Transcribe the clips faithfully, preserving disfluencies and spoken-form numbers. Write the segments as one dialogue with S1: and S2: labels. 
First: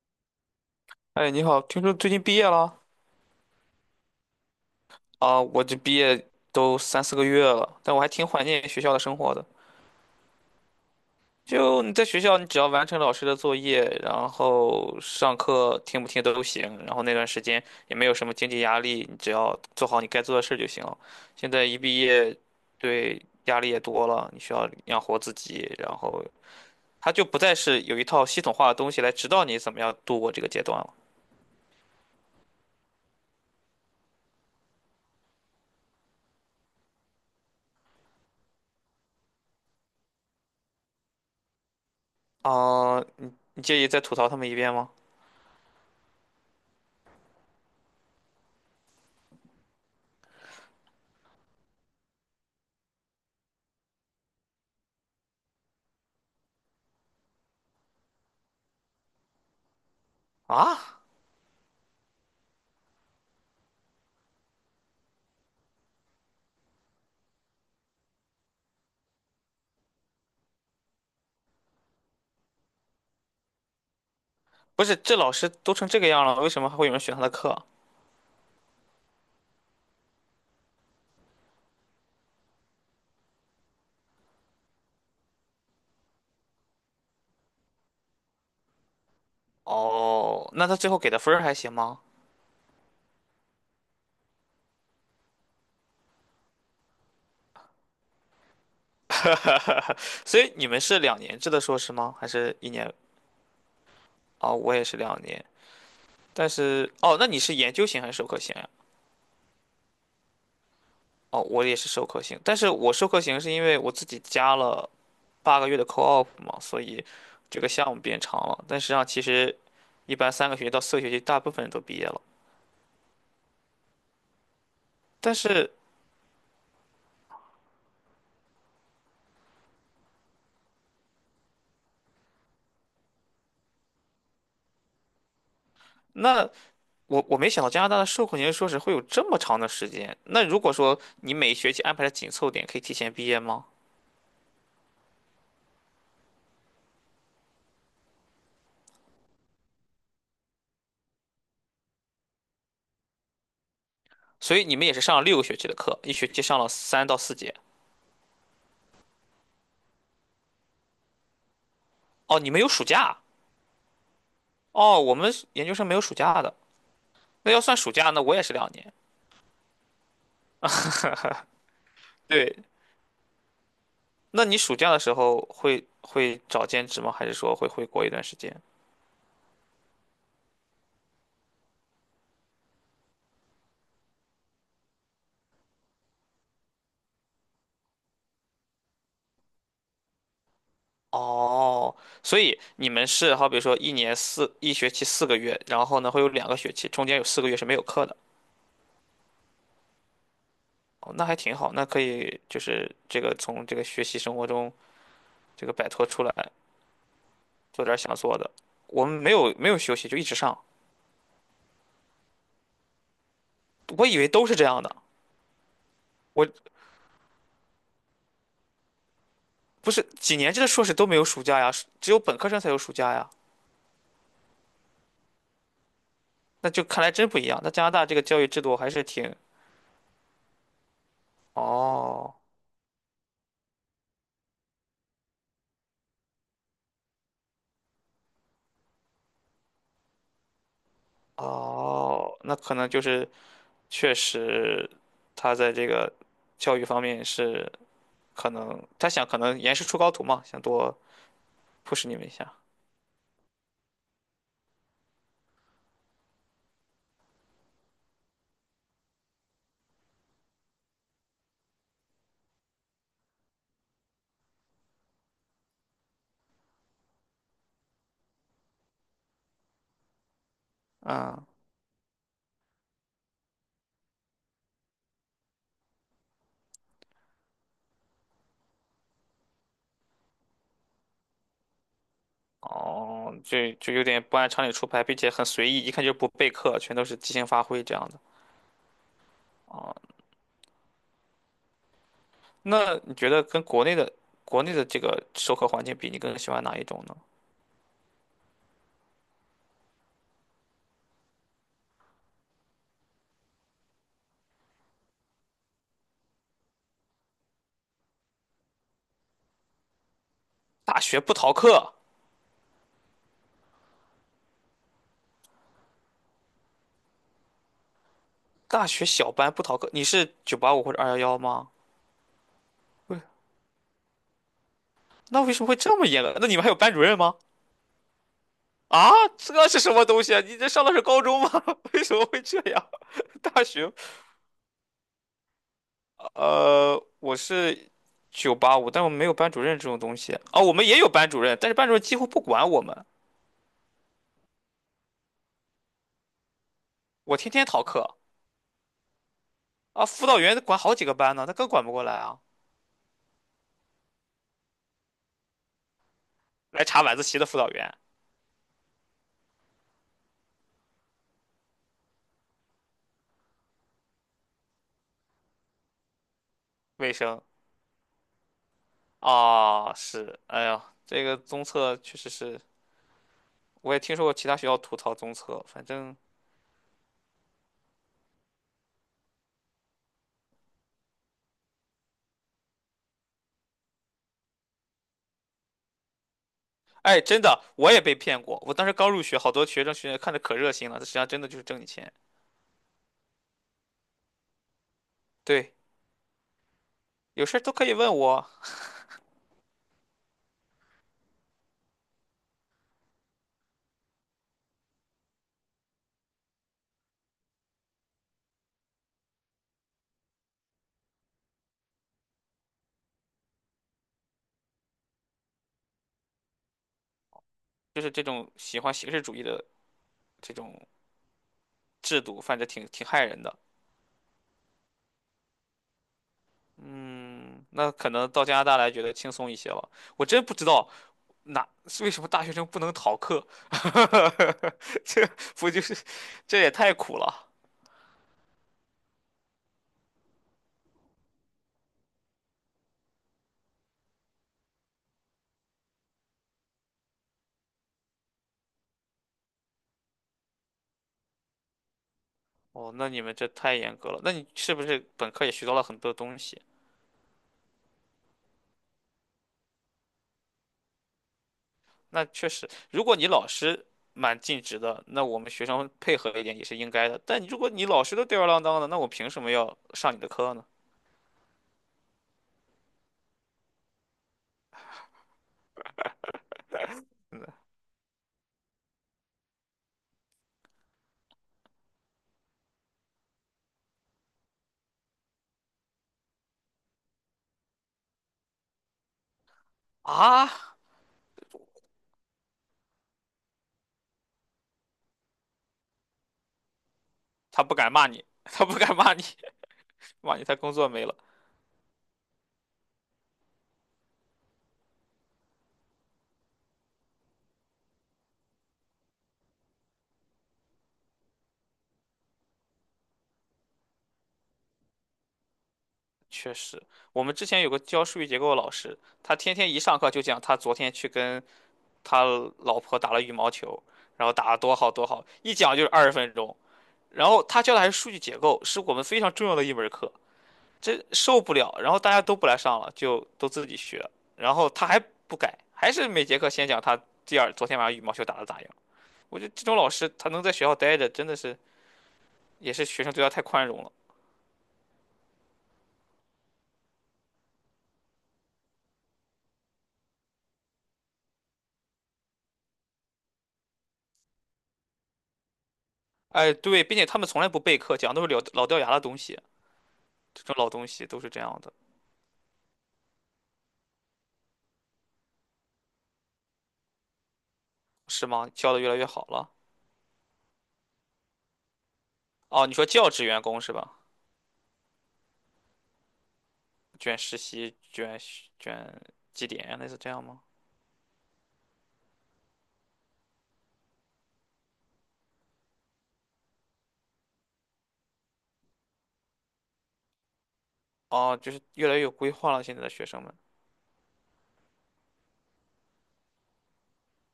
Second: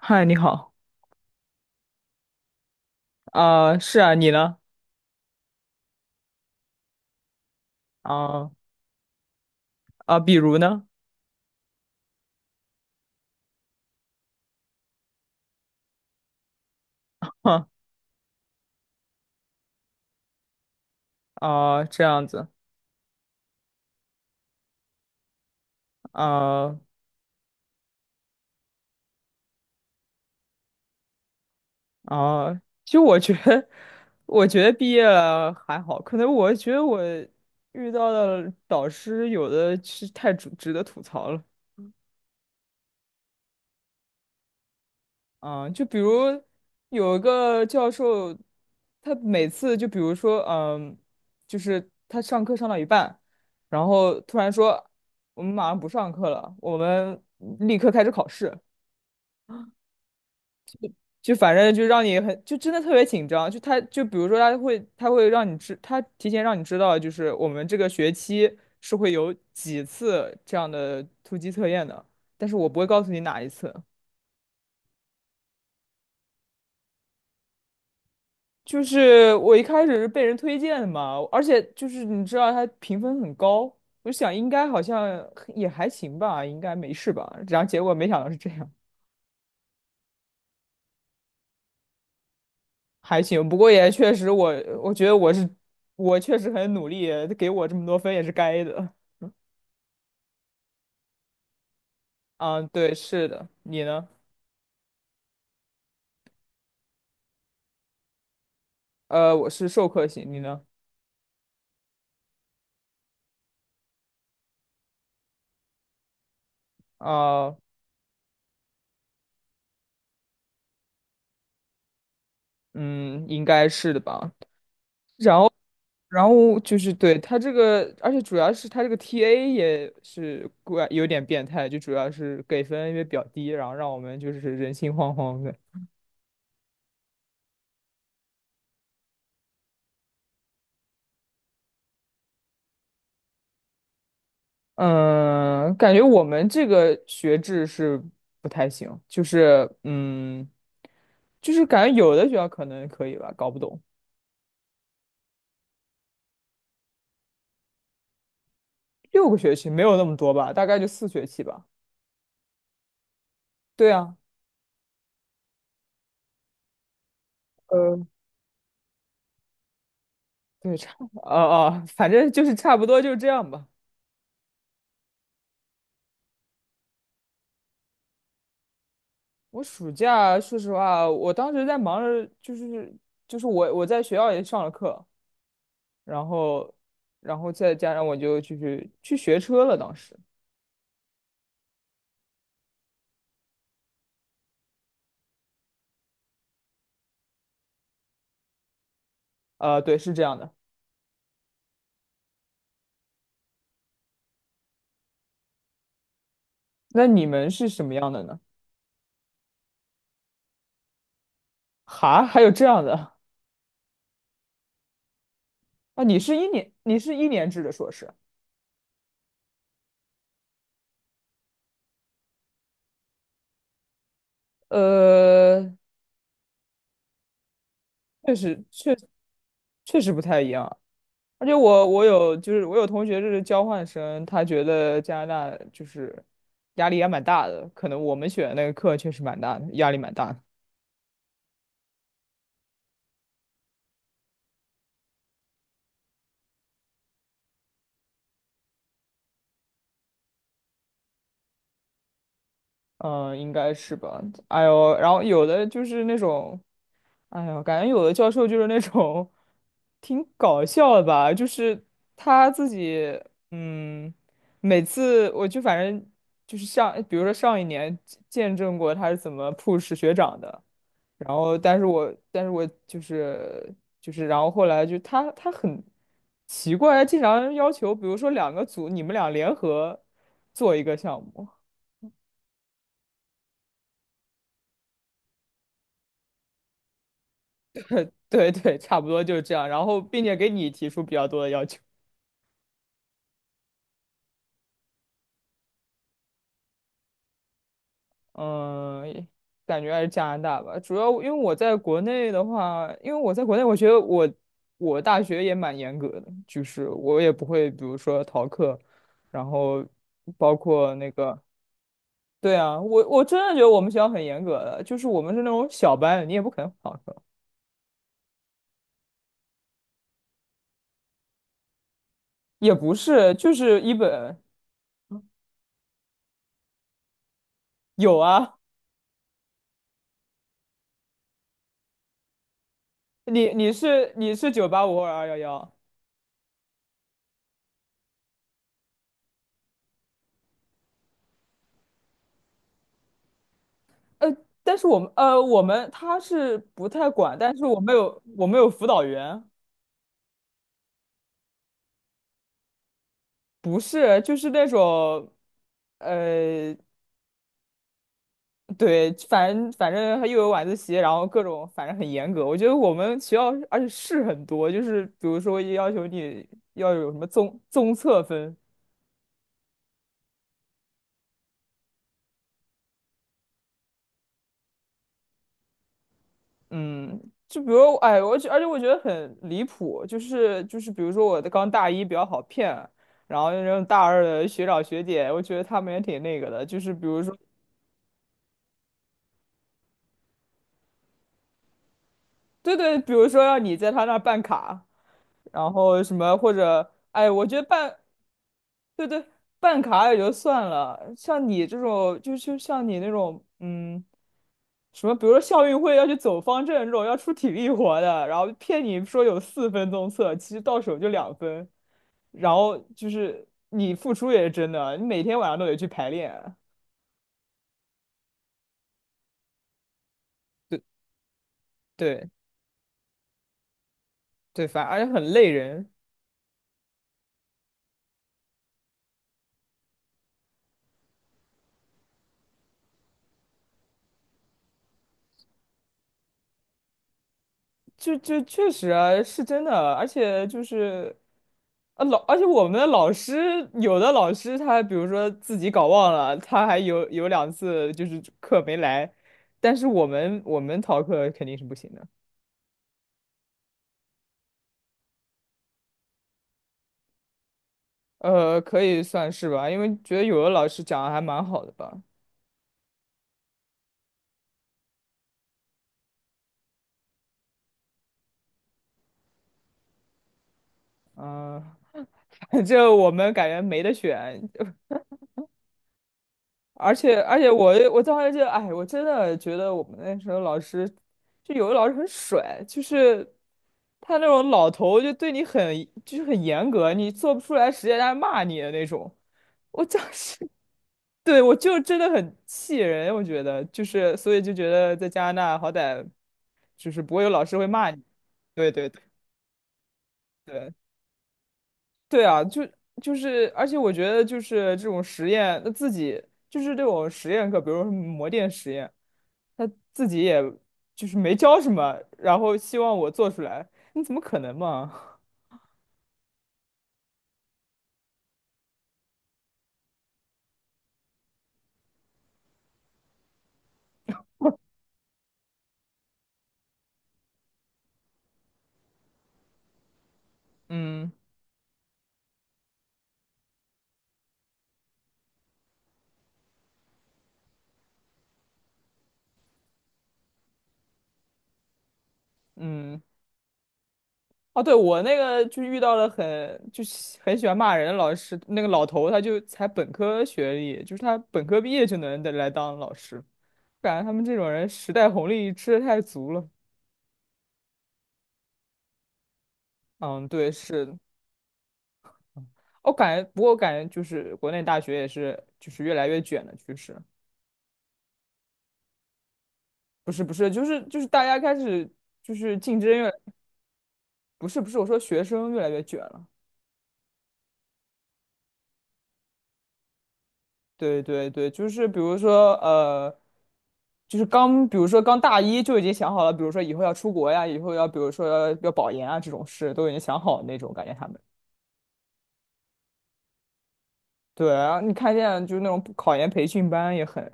S1: 嗨，你好。
S2: 哎，你好，听说最近毕业了。
S1: 啊、是啊，你呢？
S2: 啊？我这毕业都三四个月了，但我还挺怀
S1: 啊、
S2: 念学校的生活的。
S1: 啊、比如呢？
S2: 就你在学校，你只要完成老师的作业，然后上课听不听都行，然后那段时间
S1: 哼。
S2: 也没有什么经济压力，你只要做好你该做的事儿就行了。现在一
S1: 啊、
S2: 毕
S1: 这样
S2: 业，
S1: 子。
S2: 对，压力也多了，你需要养活自己，然后
S1: 啊、
S2: 它就不再是有一套系统化的东西来指导你怎么样度过这个阶段了。
S1: 啊、就我觉得，我觉得毕业了还好，可能我觉得我遇到的导师有的是太值值得吐槽了。
S2: 啊，你你介意再吐槽他们一遍吗？
S1: 啊、就比如有一个教授，他每次就比如说，嗯、就是他上课上到一半，然后突然说，我们马上不上课了，我们立刻开始考试。
S2: 啊？
S1: 就反正就让你很，就真的特别紧张。就他，就比如说他会，他会让你知，他提前让你知道，就是我们这个学期是会有几次这样的突击测验的，但是我不会告诉你哪一次。
S2: 不是，这老师都成这个样了，为什么还会有人选他的课？
S1: 就是我一开始是被人推荐的嘛，而且就是你知道他评分很高，我就想应该好像也还行吧，应该没事吧。然后结果没想到是这样。
S2: 哦，那他最后给的分儿还行吗？
S1: 还行。不过也确实我，我觉得我是我确实很努力，给我这么多分也是该的。
S2: 所以你们是两年制的硕士吗？还是
S1: 嗯，
S2: 一年？
S1: 对，是的，你呢？
S2: 哦，我也是两年，但是哦，那你是研究型还是授课型呀？
S1: 呃，我是授课型，你呢？
S2: 哦，我也是授课型，但是我授课型是因为我自己加了八个月的 co-op 嘛，所以
S1: 啊。
S2: 这个项目变长了。但实际上，其实一般三个学期到四个学期，大部分人都毕业了。
S1: 嗯，应该是的吧。
S2: 但是
S1: 然后就是对他这个，而且主要是他这个 T A 也是怪有点变态，就主要是给分因为比较低，然后让我们就是人心惶惶的。
S2: 那我我没想到加拿大的授课年度硕士会有这么长的时间。那如果说你每学期安排的紧凑点，可以提前毕业吗？
S1: 嗯，感觉我们这个学制是不太行，就是嗯，就是感觉有的学校可能可以吧，搞不懂。
S2: 所以你们也是上了六个学期的课，一学期上了三到四节。
S1: 六个学期没有那么多吧，大概就四学期吧。
S2: 哦，你们有暑假？
S1: 对啊。
S2: 哦，我们研究生没有暑假的。那要算暑
S1: 呃
S2: 假，那我也是两年。
S1: 对，差不多。哦哦，反正就是
S2: 对，
S1: 差不多就是这样吧。
S2: 那你暑假的时候会会找兼职吗？还是说会回国一段时间？
S1: 我暑假，说实话，我当时在忙着，就是就是我我在学校也上了课，然后然后再加上我就就是去学车了。当时，
S2: 哦，所以你们是好比说一年四一学期四个月，然后呢会有两个学期，中间有四个月是没有课的。
S1: 呃，对，是这样的。
S2: 哦，那还挺好，那可以就是这个从这个学习生活中这个摆脱出来，
S1: 那你们是什
S2: 做点
S1: 么
S2: 儿
S1: 样
S2: 想
S1: 的
S2: 做
S1: 呢？
S2: 的。我们没有没有休息，就一直上。
S1: 哈，还有这样的？
S2: 我以为都是这样的，
S1: 啊？你是一
S2: 我
S1: 年，你是一年制的硕士？
S2: 不是几年制的硕士都没有暑假呀，只有本科生才有暑假呀。
S1: 呃，
S2: 那就看来真不一样。那加拿大这个
S1: 确
S2: 教育制
S1: 实，
S2: 度还
S1: 确
S2: 是挺……
S1: 确实不太一样。而且我我
S2: 哦
S1: 有就是我有同学就是交换生，他觉得加拿大就是压力也蛮大的，可能我们选的那个课确实蛮大的，压力蛮大的。
S2: 哦，那可能就是确实，他在这个教育方面是可能他想可能严师出高徒嘛，想多 push 你们一下。
S1: 嗯，应该是吧。哎呦，然后有的就是那种，哎呦，感觉有的教授就是那种挺搞笑的吧，就是他自己，嗯，每次我就反正就是像，比如说上一年见证过他是怎么 push 学长的。然
S2: 嗯
S1: 后，但是我，但是我就是就是，然后后来就他他很奇怪，经常要求，比如说两个组，你们俩联合做一个项目。
S2: 哦，就就有点不按常理出牌，并且很随意，一看就不备课，全都是即兴发挥这样 的。
S1: 对对，差不多就是这样。然
S2: 哦，
S1: 后，并且给你提出比较多的要求。
S2: 那你觉得跟国内的国内的这个授课环境比，你更喜欢哪一种呢？
S1: 嗯，也感觉还是加拿大吧。主要因为我在国内的话，因为我在国内，我觉得我我大学也蛮严格的，就是我也不会，比如说逃课，然后包括
S2: 大
S1: 那
S2: 学不
S1: 个。
S2: 逃课，
S1: 对啊，我我真的觉得我们学校很严格的，就是我们是那种小班，你也不可能旷课。
S2: 大学小班不逃课，你是九八五或者二幺幺吗？
S1: 也不
S2: 不是，
S1: 是，就是一本。
S2: 那为什么会这么严格？那你们还有班主任吗？
S1: 有啊。
S2: 啊，这是什么东西啊？你这上的是高中吗？为什么会这样？
S1: 你
S2: 大
S1: 你
S2: 学
S1: 是你是九八五或者二幺幺？
S2: 呃，我是九八五，但我们没有班主任这种东西。啊。我们也有班主任，但是班主任几乎不管我们。
S1: 呃，但是我们呃我们他是不太管，
S2: 我天
S1: 但是
S2: 天
S1: 我
S2: 逃
S1: 们
S2: 课
S1: 有我们有辅导员。
S2: 啊，辅导员管好几个班呢，他更管不过来啊。
S1: 不是就是那种，呃，
S2: 来查晚自习的辅导员，
S1: 对，反正反正又有晚自习，然后各种反正很严格，我觉得我们学校而且事很多，就是比如说要求你要有
S2: 卫
S1: 什么
S2: 生
S1: 综综测分。
S2: 啊，是，哎呀，这个综测确实是，我也听说过其他学校吐槽综测，反正，
S1: 嗯，就比如，哎，我觉，而且我觉得很离谱，就是就是，比如说我的刚大一比较好骗，然后那种大二的学长学姐，我觉得他们也挺那个的，就是比
S2: 哎，
S1: 如说，
S2: 真的，我也被骗过。我当时刚入学，好多学生学姐看着可热心了，他实际上真的就是挣你钱。
S1: 对对，比如说让你在他那儿办卡，然
S2: 对，
S1: 后什么或者，哎，我
S2: 有
S1: 觉
S2: 事儿
S1: 得
S2: 都可以
S1: 办，
S2: 问我，
S1: 对对，办卡也就算了，像你这种，就就像你那种，嗯，什么，比如说校运会要去走方阵这种要出体力活的，然后骗你说有四分钟测，其实到手就两分。然后就是你付出也是真的啊，你每天晚上都得去排练。
S2: 就是这种喜欢形式主义的这种。
S1: 对
S2: 制
S1: 对
S2: 度，反正挺挺害人的。
S1: 对。反而且很累人。
S2: 嗯，那可能到加拿大来觉得轻松一些了。我真不知道哪为什么大学生不能逃课，这不就是这也太苦了。
S1: 就就确实啊，是真的啊，而且就是啊老，而且我们的老师有的老师他比如说自己搞忘了，他还有有两次就是课没来，但是我们我们逃课肯定是不行的。
S2: 哦，那你们这太严格了。那你是不是本科也学到了很多东西？
S1: 呃，可以算是吧，因为觉得有的老师讲的还蛮好的吧。
S2: 那确实，如果你老师蛮尽职的，那我们学生配合一点也是应该的。但你如果你老师都吊儿郎当的，那我凭什么要上你的课呢？
S1: 嗯、反我们感觉没得选，而且而且我我当时就哎，我真的觉得我们那时候老师，就有的老师很甩，就是他那种老头就对你很就是很严格，你做不出来实验他还骂你的那种。我当时
S2: 啊，
S1: 对我就真的很气人，我觉得就是所以就觉得在加拿大好歹就是不会有老师
S2: 他
S1: 会
S2: 不
S1: 骂
S2: 敢
S1: 你。
S2: 骂你，他
S1: 对
S2: 不
S1: 对
S2: 敢
S1: 对
S2: 骂你，骂你他
S1: 对。
S2: 工作没了。
S1: 对啊，就就是，而且我觉得就是这种实验，那自己就是这种实验课，比如说模电实验，他自己也就是没教什么，然后希望我做出来，你怎么可能嘛？
S2: 确实，我们之前有个教数据结构的老师，他天天一上课就讲他昨天去跟他老婆打了羽毛球，然后打得多好多好，一讲就是二十分钟。然后他教的还是数据结构，是我们非常重要的一门课，这
S1: 嗯
S2: 受不了。然后大家都不来上了，就都自己学。然后他还不改，还是每节课先讲他第二昨天晚上羽毛球打得咋样。我觉得这种老师他能在学校待着，真的是也是
S1: 嗯。
S2: 学生对他太宽容了。
S1: 哦，对，我那个就遇到了很就是很喜欢骂人的老师，那个老头他就才本科学历，就是他本科毕业就能来当老师，感觉他们这种人时代红利吃的太足了。
S2: 哎，对，并且他们从来不备课，讲都是老老掉牙的东西。
S1: 嗯，
S2: 这
S1: 对，
S2: 种老东
S1: 是。
S2: 西都是这样的，
S1: 我感觉，不过我感觉就是国内大学也是，就是越来越卷的趋势。
S2: 是吗？教的越来越好了。
S1: 不是不是，就是就是大家开始就是
S2: 哦，你
S1: 竞
S2: 说
S1: 争
S2: 教
S1: 越，
S2: 职员工是吧？
S1: 不是不是，我说学生越来越卷了。
S2: 卷实习、卷卷绩点啊，类似这样吗？
S1: 对对对，就是比如说呃，就是刚比如说刚大一就已经想好了，比如说以后要出国呀，以后要比如说要要保研啊这种事都已经想好了那种，感觉他们。
S2: 哦，就是越来越有规划了。现在的学生们
S1: 对啊，你看现在就是那种考研培训班也很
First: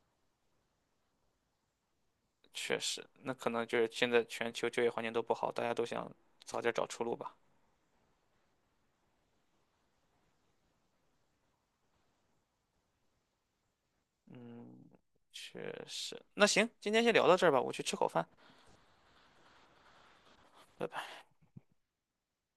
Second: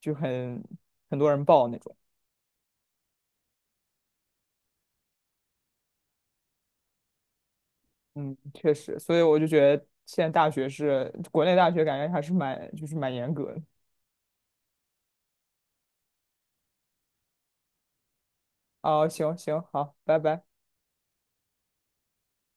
S1: 就很很多人报那种。
S2: 确实，那可能就是现在全球就业环境都不好，大家都想早点找出路吧。
S1: 嗯，确实，所以我就觉得现在大学是国内大学，感觉还是蛮就是蛮严格的。
S2: 嗯，确实。那行，今天先聊到这儿吧，我去吃口饭，
S1: 哦，行行，好，拜拜。
S2: 拜拜。